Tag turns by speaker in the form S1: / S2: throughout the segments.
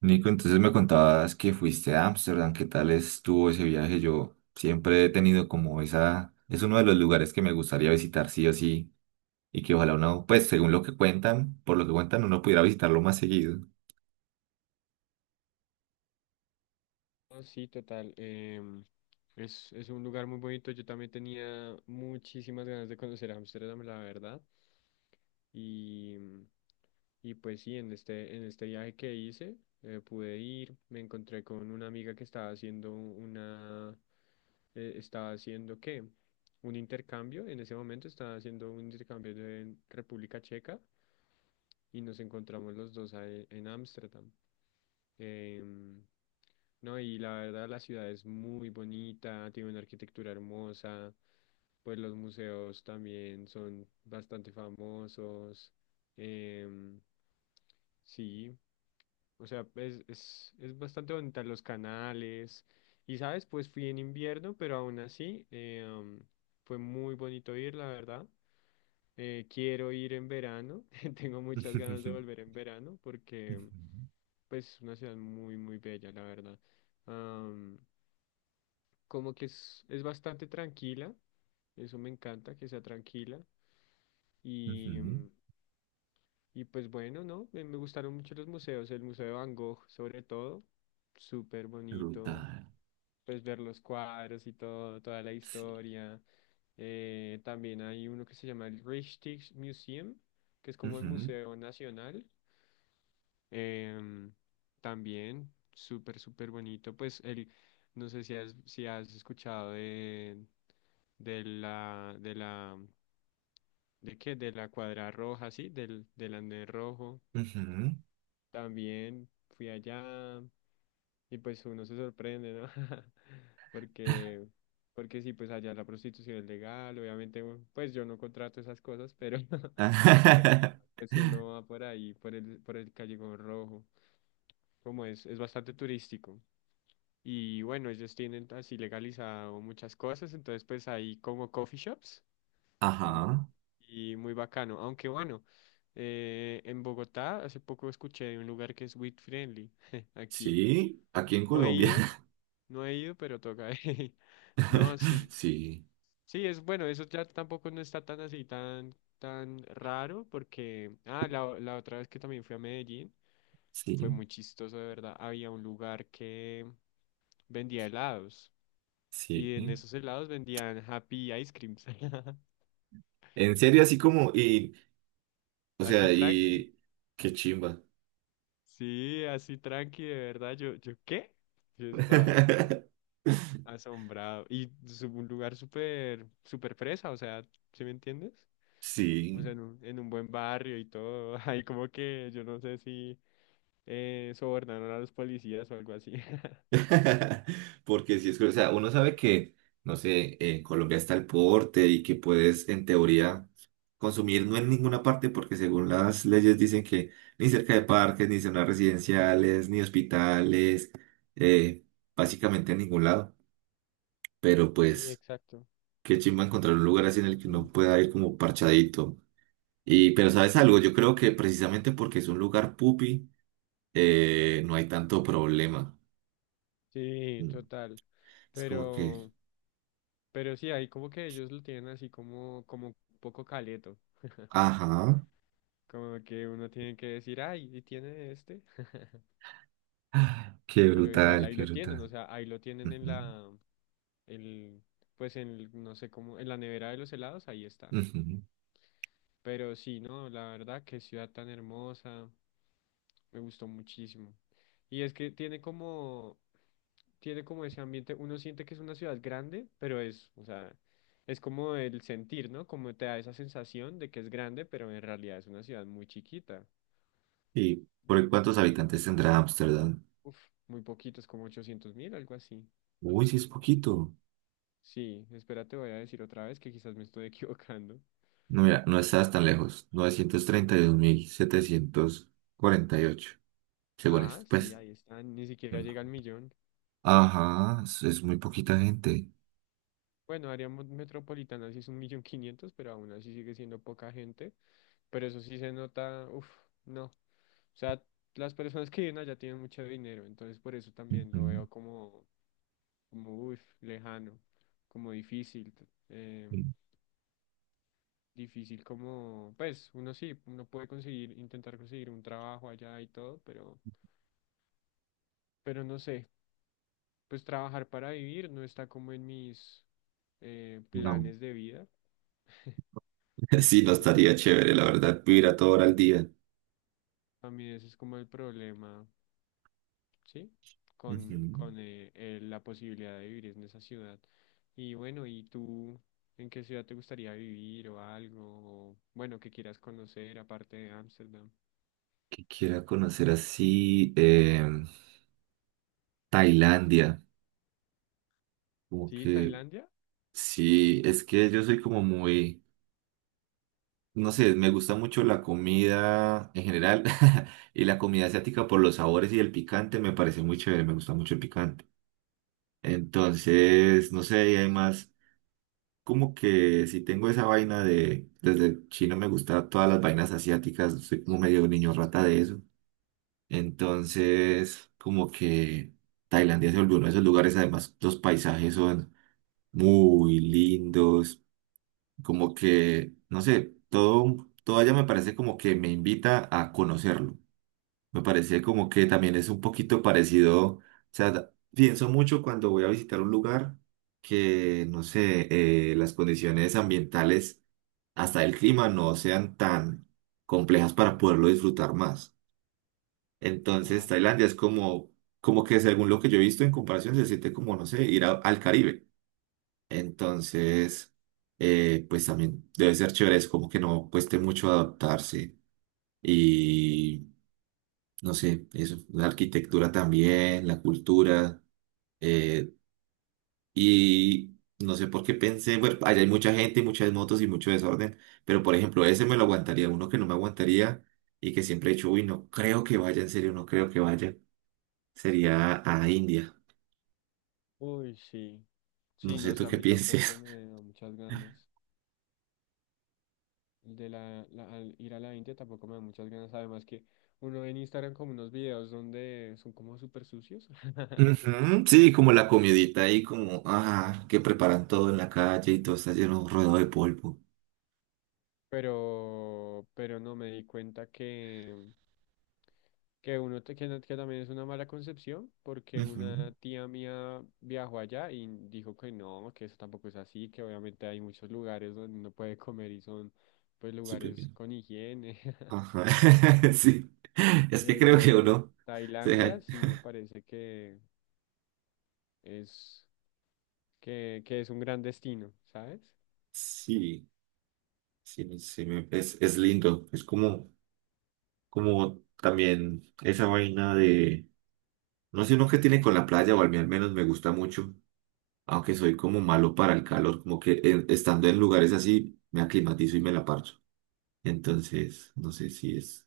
S1: Nico, entonces me contabas que fuiste a Ámsterdam, ¿qué tal estuvo ese viaje? Yo siempre he tenido como esa, es uno de los lugares que me gustaría visitar sí o sí, y que ojalá uno, pues según lo que cuentan, por lo que cuentan, uno pudiera visitarlo más seguido.
S2: No, sí, total. Es un lugar muy bonito. Yo también tenía muchísimas ganas de conocer Ámsterdam, la verdad. Y, y pues sí, en este viaje que hice, pude ir, me encontré con una amiga que estaba haciendo una, estaba haciendo, ¿qué? Un intercambio, en ese momento estaba haciendo un intercambio en República Checa y nos encontramos los dos ahí en Ámsterdam. Em, no, y la verdad la ciudad es muy bonita, tiene una arquitectura hermosa, pues los museos también son bastante famosos. em, sí, o sea, es bastante bonita los canales. Y sabes, pues fui en invierno, pero aún así fue muy bonito ir, la verdad. Quiero ir en verano, tengo muchas ganas de
S1: Ujú,
S2: volver en verano porque pues es una ciudad muy, muy bella, la verdad. Am, como que es bastante tranquila, eso me encanta, que sea tranquila. Y,
S1: ujú.
S2: y pues bueno, ¿no? Me gustaron mucho los museos, el Museo de Van Gogh sobre todo, súper bonito,
S1: Brutal.
S2: pues ver los cuadros y todo, toda la
S1: Sí.
S2: historia. También hay uno que se llama el Rijksmuseum, que es como el
S1: Ujú,
S2: Museo Nacional. Em, también, súper, súper bonito. Pues el, no sé si has escuchado de la, ¿de qué? De la cuadra roja, sí, del andén rojo.
S1: ujú.
S2: También fui allá y pues uno se sorprende, ¿no? Porque, porque sí, pues allá la prostitución es legal, obviamente, pues yo no contrato esas cosas, pero pero, pues uno va por ahí, por el Callejón Rojo, como es bastante turístico. Y bueno, ellos tienen así legalizado muchas cosas, entonces pues hay como coffee shops. Mm,
S1: Ajá.
S2: Y muy bacano. Aunque bueno, en Bogotá hace poco escuché de un lugar que es Weed Friendly. Aquí.
S1: Sí, aquí en
S2: No he
S1: Colombia.
S2: ido, no he ido, pero toca. No, sí.
S1: Sí,
S2: Sí, es bueno, eso ya tampoco no está tan así, tan, tan raro, porque, la otra vez que también fui a Medellín, fue
S1: sí,
S2: muy chistoso, de verdad. Había un lugar que vendía helados y en
S1: sí.
S2: esos helados vendían Happy Ice Creams.
S1: En serio, así como, y, o
S2: Así
S1: sea,
S2: tranqui.
S1: y qué chimba.
S2: Sí, así tranqui, de verdad. Yo, ¿yo qué? Yo estaba todo asombrado. Y es un lugar súper, súper fresa, o sea, ¿sí me entiendes? O
S1: Sí,
S2: sea, en un buen barrio y todo. Ahí como que yo no sé si sobornaron a los policías o algo así.
S1: porque si es, que, o sea, uno sabe que, no sé, en Colombia está el porte y que puedes, en teoría, consumir no en ninguna parte, porque según las leyes dicen que ni cerca de parques, ni zonas residenciales, ni hospitales, eh, básicamente en ningún lado. Pero
S2: Sí,
S1: pues,
S2: exacto.
S1: qué chimba encontrar un lugar así en el que uno pueda ir como parchadito. Y, pero ¿sabes algo? Yo creo que precisamente porque es un lugar pupi, no hay tanto problema.
S2: Sí,
S1: Mm.
S2: total.
S1: Es como que,
S2: Pero, pero sí, ahí como que ellos lo tienen así como, como un poco caleto.
S1: ajá,
S2: Como que uno tiene que decir, ay, ¿y tiene este?
S1: qué
S2: Pero igual
S1: brutal,
S2: ahí
S1: qué
S2: lo tienen, o
S1: brutal.
S2: sea, ahí lo tienen en la, el, pues en, el- no sé cómo, en la nevera de los helados, ahí está.
S1: Ujú, ujú.
S2: Pero sí, no, la verdad, qué ciudad tan hermosa, me gustó muchísimo. Y es que tiene como ese ambiente, uno siente que es una ciudad grande, pero es, o sea, es como el sentir, ¿no? Como te da esa sensación de que es grande, pero en realidad es una ciudad muy chiquita.
S1: ¿Y por cuántos habitantes tendrá Ámsterdam?
S2: Uf, muy poquito, es como 800.000, algo así.
S1: Uy, sí es poquito.
S2: Sí, espérate, voy a decir otra vez que quizás me estoy equivocando.
S1: No, mira, no estás tan lejos. 932.748, según
S2: Ah,
S1: esto,
S2: sí,
S1: pues.
S2: ahí están, ni siquiera llega al
S1: Mm.
S2: millón.
S1: Ajá, es muy poquita gente.
S2: Bueno, área mo- metropolitana sí es 1.500.000, pero aún así sigue siendo poca gente. Pero eso sí se nota, uff, no. O sea, las personas que viven allá tienen mucho dinero, entonces por eso también lo
S1: Ujú,
S2: veo como, uff, lejano, como difícil.
S1: mm.
S2: Difícil como, pues, uno sí, uno puede conseguir, intentar conseguir un trabajo allá y todo, pero no sé, pues trabajar para vivir no está como en mis
S1: No.
S2: planes de vida.
S1: Sí, no estaría
S2: Entonces,
S1: chévere, la verdad, vivir a toda hora
S2: a
S1: al
S2: mí,
S1: día.
S2: a mí ese es como el problema, ¿sí?
S1: Ujú.
S2: Con la posibilidad de vivir en esa ciudad. Y bueno, ¿y tú en qué ciudad te gustaría vivir o algo? O, bueno, que quieras conocer aparte de Ámsterdam.
S1: Que quiera conocer así Tailandia. Como
S2: ¿Sí,
S1: que
S2: Tailandia?
S1: sí, es que yo soy como muy, no sé, me gusta mucho la comida en general y la comida asiática por los sabores y el picante me parece muy chévere, me gusta mucho el picante. Entonces, no sé, y además, como que si tengo esa vaina de, desde chino me gusta todas las vainas asiáticas, soy como medio niño rata de eso. Entonces, como que Tailandia se volvió uno de esos lugares, además los paisajes son muy lindos, como que, no sé, todo allá me parece como que me invita a conocerlo. Me parece como que también es un poquito parecido, o sea, pienso mucho cuando voy a visitar un lugar que, no sé, las condiciones ambientales, hasta el clima, no sean tan complejas para poderlo disfrutar más. Entonces,
S2: Ah, sí.
S1: Tailandia es como, como que según lo que yo he visto en comparación, se siente como, no sé, al Caribe. Entonces, pues también debe ser chévere, es como que no cueste mucho adaptarse. Y no sé, eso, la arquitectura también, la cultura. eh, y no sé por qué pensé, bueno, allá hay mucha gente, muchas motos y mucho desorden, pero por ejemplo, ese me lo aguantaría, uno que no me aguantaría y que siempre he dicho, uy, no creo que vaya, en serio, no creo que vaya, sería a India.
S2: Uy, sí.
S1: No
S2: Sí,
S1: sé
S2: no sé,
S1: tú
S2: a
S1: qué
S2: mí tampoco
S1: pienses.
S2: me da muchas ganas. El de la, la- al ir a la India tampoco me da muchas ganas. Además que uno ve en Instagram como unos videos donde son como súper sucios.
S1: Ujú. Sí, como la comidita ahí, como, ah, que preparan todo en la calle y todo está lleno, rodeado de polvo.
S2: Pero no me di cuenta que uno te- que, no- que también es una mala concepción, porque
S1: Ujú.
S2: una tía mía viajó allá y dijo que no, que eso tampoco es así, que obviamente hay muchos lugares donde uno puede comer y son pues
S1: Súper
S2: lugares
S1: bien.
S2: con higiene,
S1: Ajá, sí. Es que creo
S2: pero
S1: que
S2: uh,
S1: uno se deja-
S2: Tailandia sí me parece que es que es un gran destino, ¿sabes?
S1: sí, sí, no sé, es lindo. Es como, como también esa vaina de, no sé, uno que tiene con la playa, o a mí al menos me gusta mucho, aunque soy como malo para el calor, como que estando en lugares así, me aclimatizo y me la parcho. Entonces, no sé si es.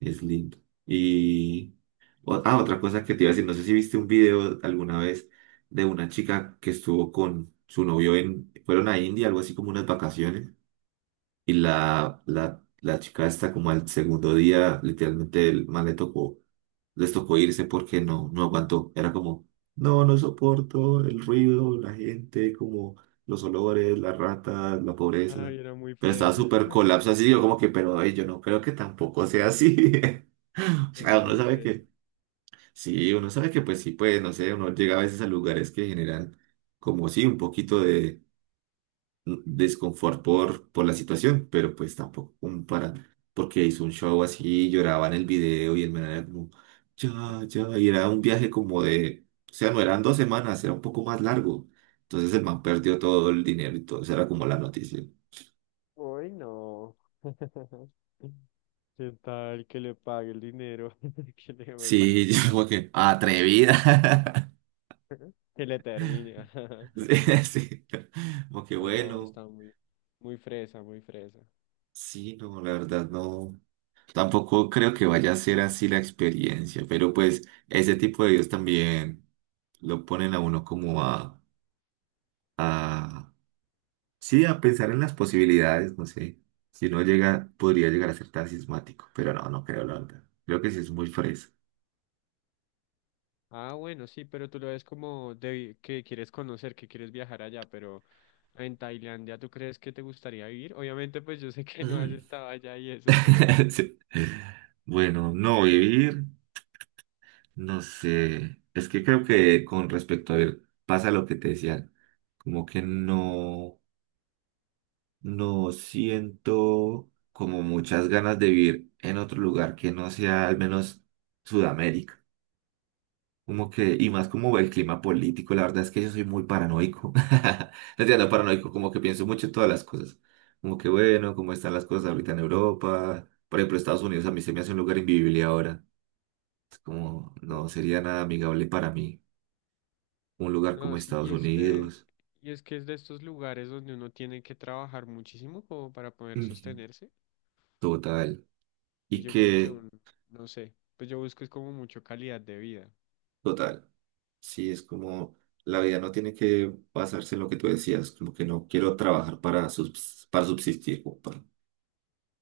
S1: Es lindo. Y otra cosa que te iba a decir, no sé si viste un video alguna vez de una chica que estuvo con su novio en, fueron a India, algo así como unas vacaciones, y la chica está como al segundo día, literalmente el man le tocó, les tocó irse porque no, no aguantó. Era como, no, no soporto el ruido, la gente, como los olores, las ratas, la pobreza.
S2: Ay, era muy
S1: Pero estaba
S2: fresa,
S1: súper colapso así, yo como que, pero ay, yo no creo que tampoco sea así.
S2: era
S1: Ah, uno
S2: muy
S1: sabe
S2: fresa.
S1: que, sí, uno sabe que pues sí, pues no sé, uno llega a veces a lugares que generan como sí, un poquito de mm, desconfort por la situación, pero pues tampoco como para, porque hizo un show así, lloraba en el video y el man era como, ya, ya, y era un viaje como de, o sea, no eran dos semanas, era un poco más largo. Entonces el man perdió todo el dinero y todo, esa era como la noticia.
S2: Uy, no. ¿Qué tal que le pague el dinero? Que le devuelva la
S1: Sí, yo como
S2: plata.
S1: que, atrevida.
S2: Que le termine.
S1: Sí, sí. Como que
S2: No,
S1: bueno.
S2: está muy, muy fresa, muy fresa.
S1: Sí, no, la verdad no, tampoco creo que vaya a ser así la experiencia, pero pues ese tipo de videos también lo ponen a uno como a, sí, a pensar en las posibilidades, no sé, si no llega, podría llegar a ser tan sismático, pero no, no creo, la verdad, creo que sí es muy fresa.
S2: Ah, bueno, sí, pero tú lo ves como de que quieres conocer, que quieres viajar allá, pero en Tailandia, ¿tú crees que te gustaría vivir? Obviamente, pues yo sé que no has
S1: Mm.
S2: estado allá y eso, pero
S1: Sí. Bueno, no vivir, no sé, es que creo que con respecto a ver, pasa lo que te decía, como que no. No siento como muchas ganas de vivir en otro lugar que no sea al menos Sudamérica. Como que, y más como el clima político, la verdad es que yo soy muy paranoico. No entiendo, paranoico, como que pienso mucho en todas las cosas. Como que bueno, cómo están las cosas ahorita en Europa. Por ejemplo, Estados Unidos a mí se me hace un lugar invivible ahora. Es como,
S2: uf.
S1: no sería nada amigable para mí. Un lugar
S2: No,
S1: como
S2: sí,
S1: Estados
S2: y este,
S1: Unidos.
S2: y es que es de estos lugares donde uno tiene que trabajar muchísimo como para poder
S1: Ujú.
S2: sostenerse.
S1: Total.
S2: Y
S1: Y
S2: yo creo que
S1: que,
S2: un, no sé, pues yo busco es como mucho calidad de vida.
S1: total. Sí, es como la vida no tiene que basarse en lo que tú decías, como que no quiero trabajar para, para subsistir, como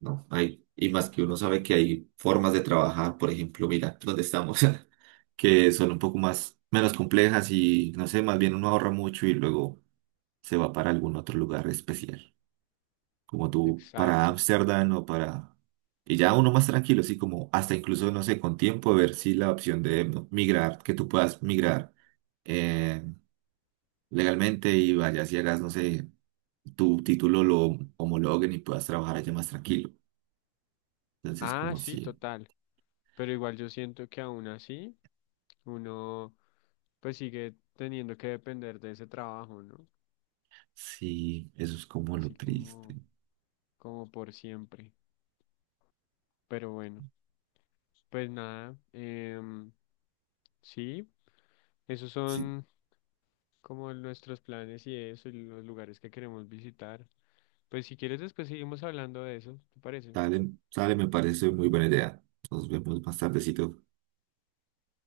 S1: no, hay, y más que uno
S2: Exacto.
S1: sabe que hay formas de trabajar, por ejemplo, mira, donde estamos, que son un poco más, menos complejas y no sé, más bien uno ahorra mucho y luego se va para algún otro lugar especial, como tú para
S2: Exacto.
S1: Ámsterdam o para, y ya uno más tranquilo, así como hasta incluso, no sé, con tiempo, ver si la opción de ¿no? migrar, que tú puedas migrar. eh, Legalmente y vayas y hagas, no sé, tu título lo homologuen y puedas trabajar allá más tranquilo. Entonces,
S2: Ah,
S1: como
S2: sí,
S1: si,
S2: total. Pero igual yo siento que aún así uno pues sigue teniendo que depender de ese trabajo, ¿no?
S1: sí, eso es como lo
S2: Así
S1: triste.
S2: como, como por siempre. Pero bueno, pues nada, sí, esos
S1: Sí,
S2: son como nuestros planes y eso, y los lugares que queremos visitar. Pues si quieres después seguimos hablando de eso, ¿te parece?
S1: dale, dale, me parece muy buena idea. Nos vemos más tardecito.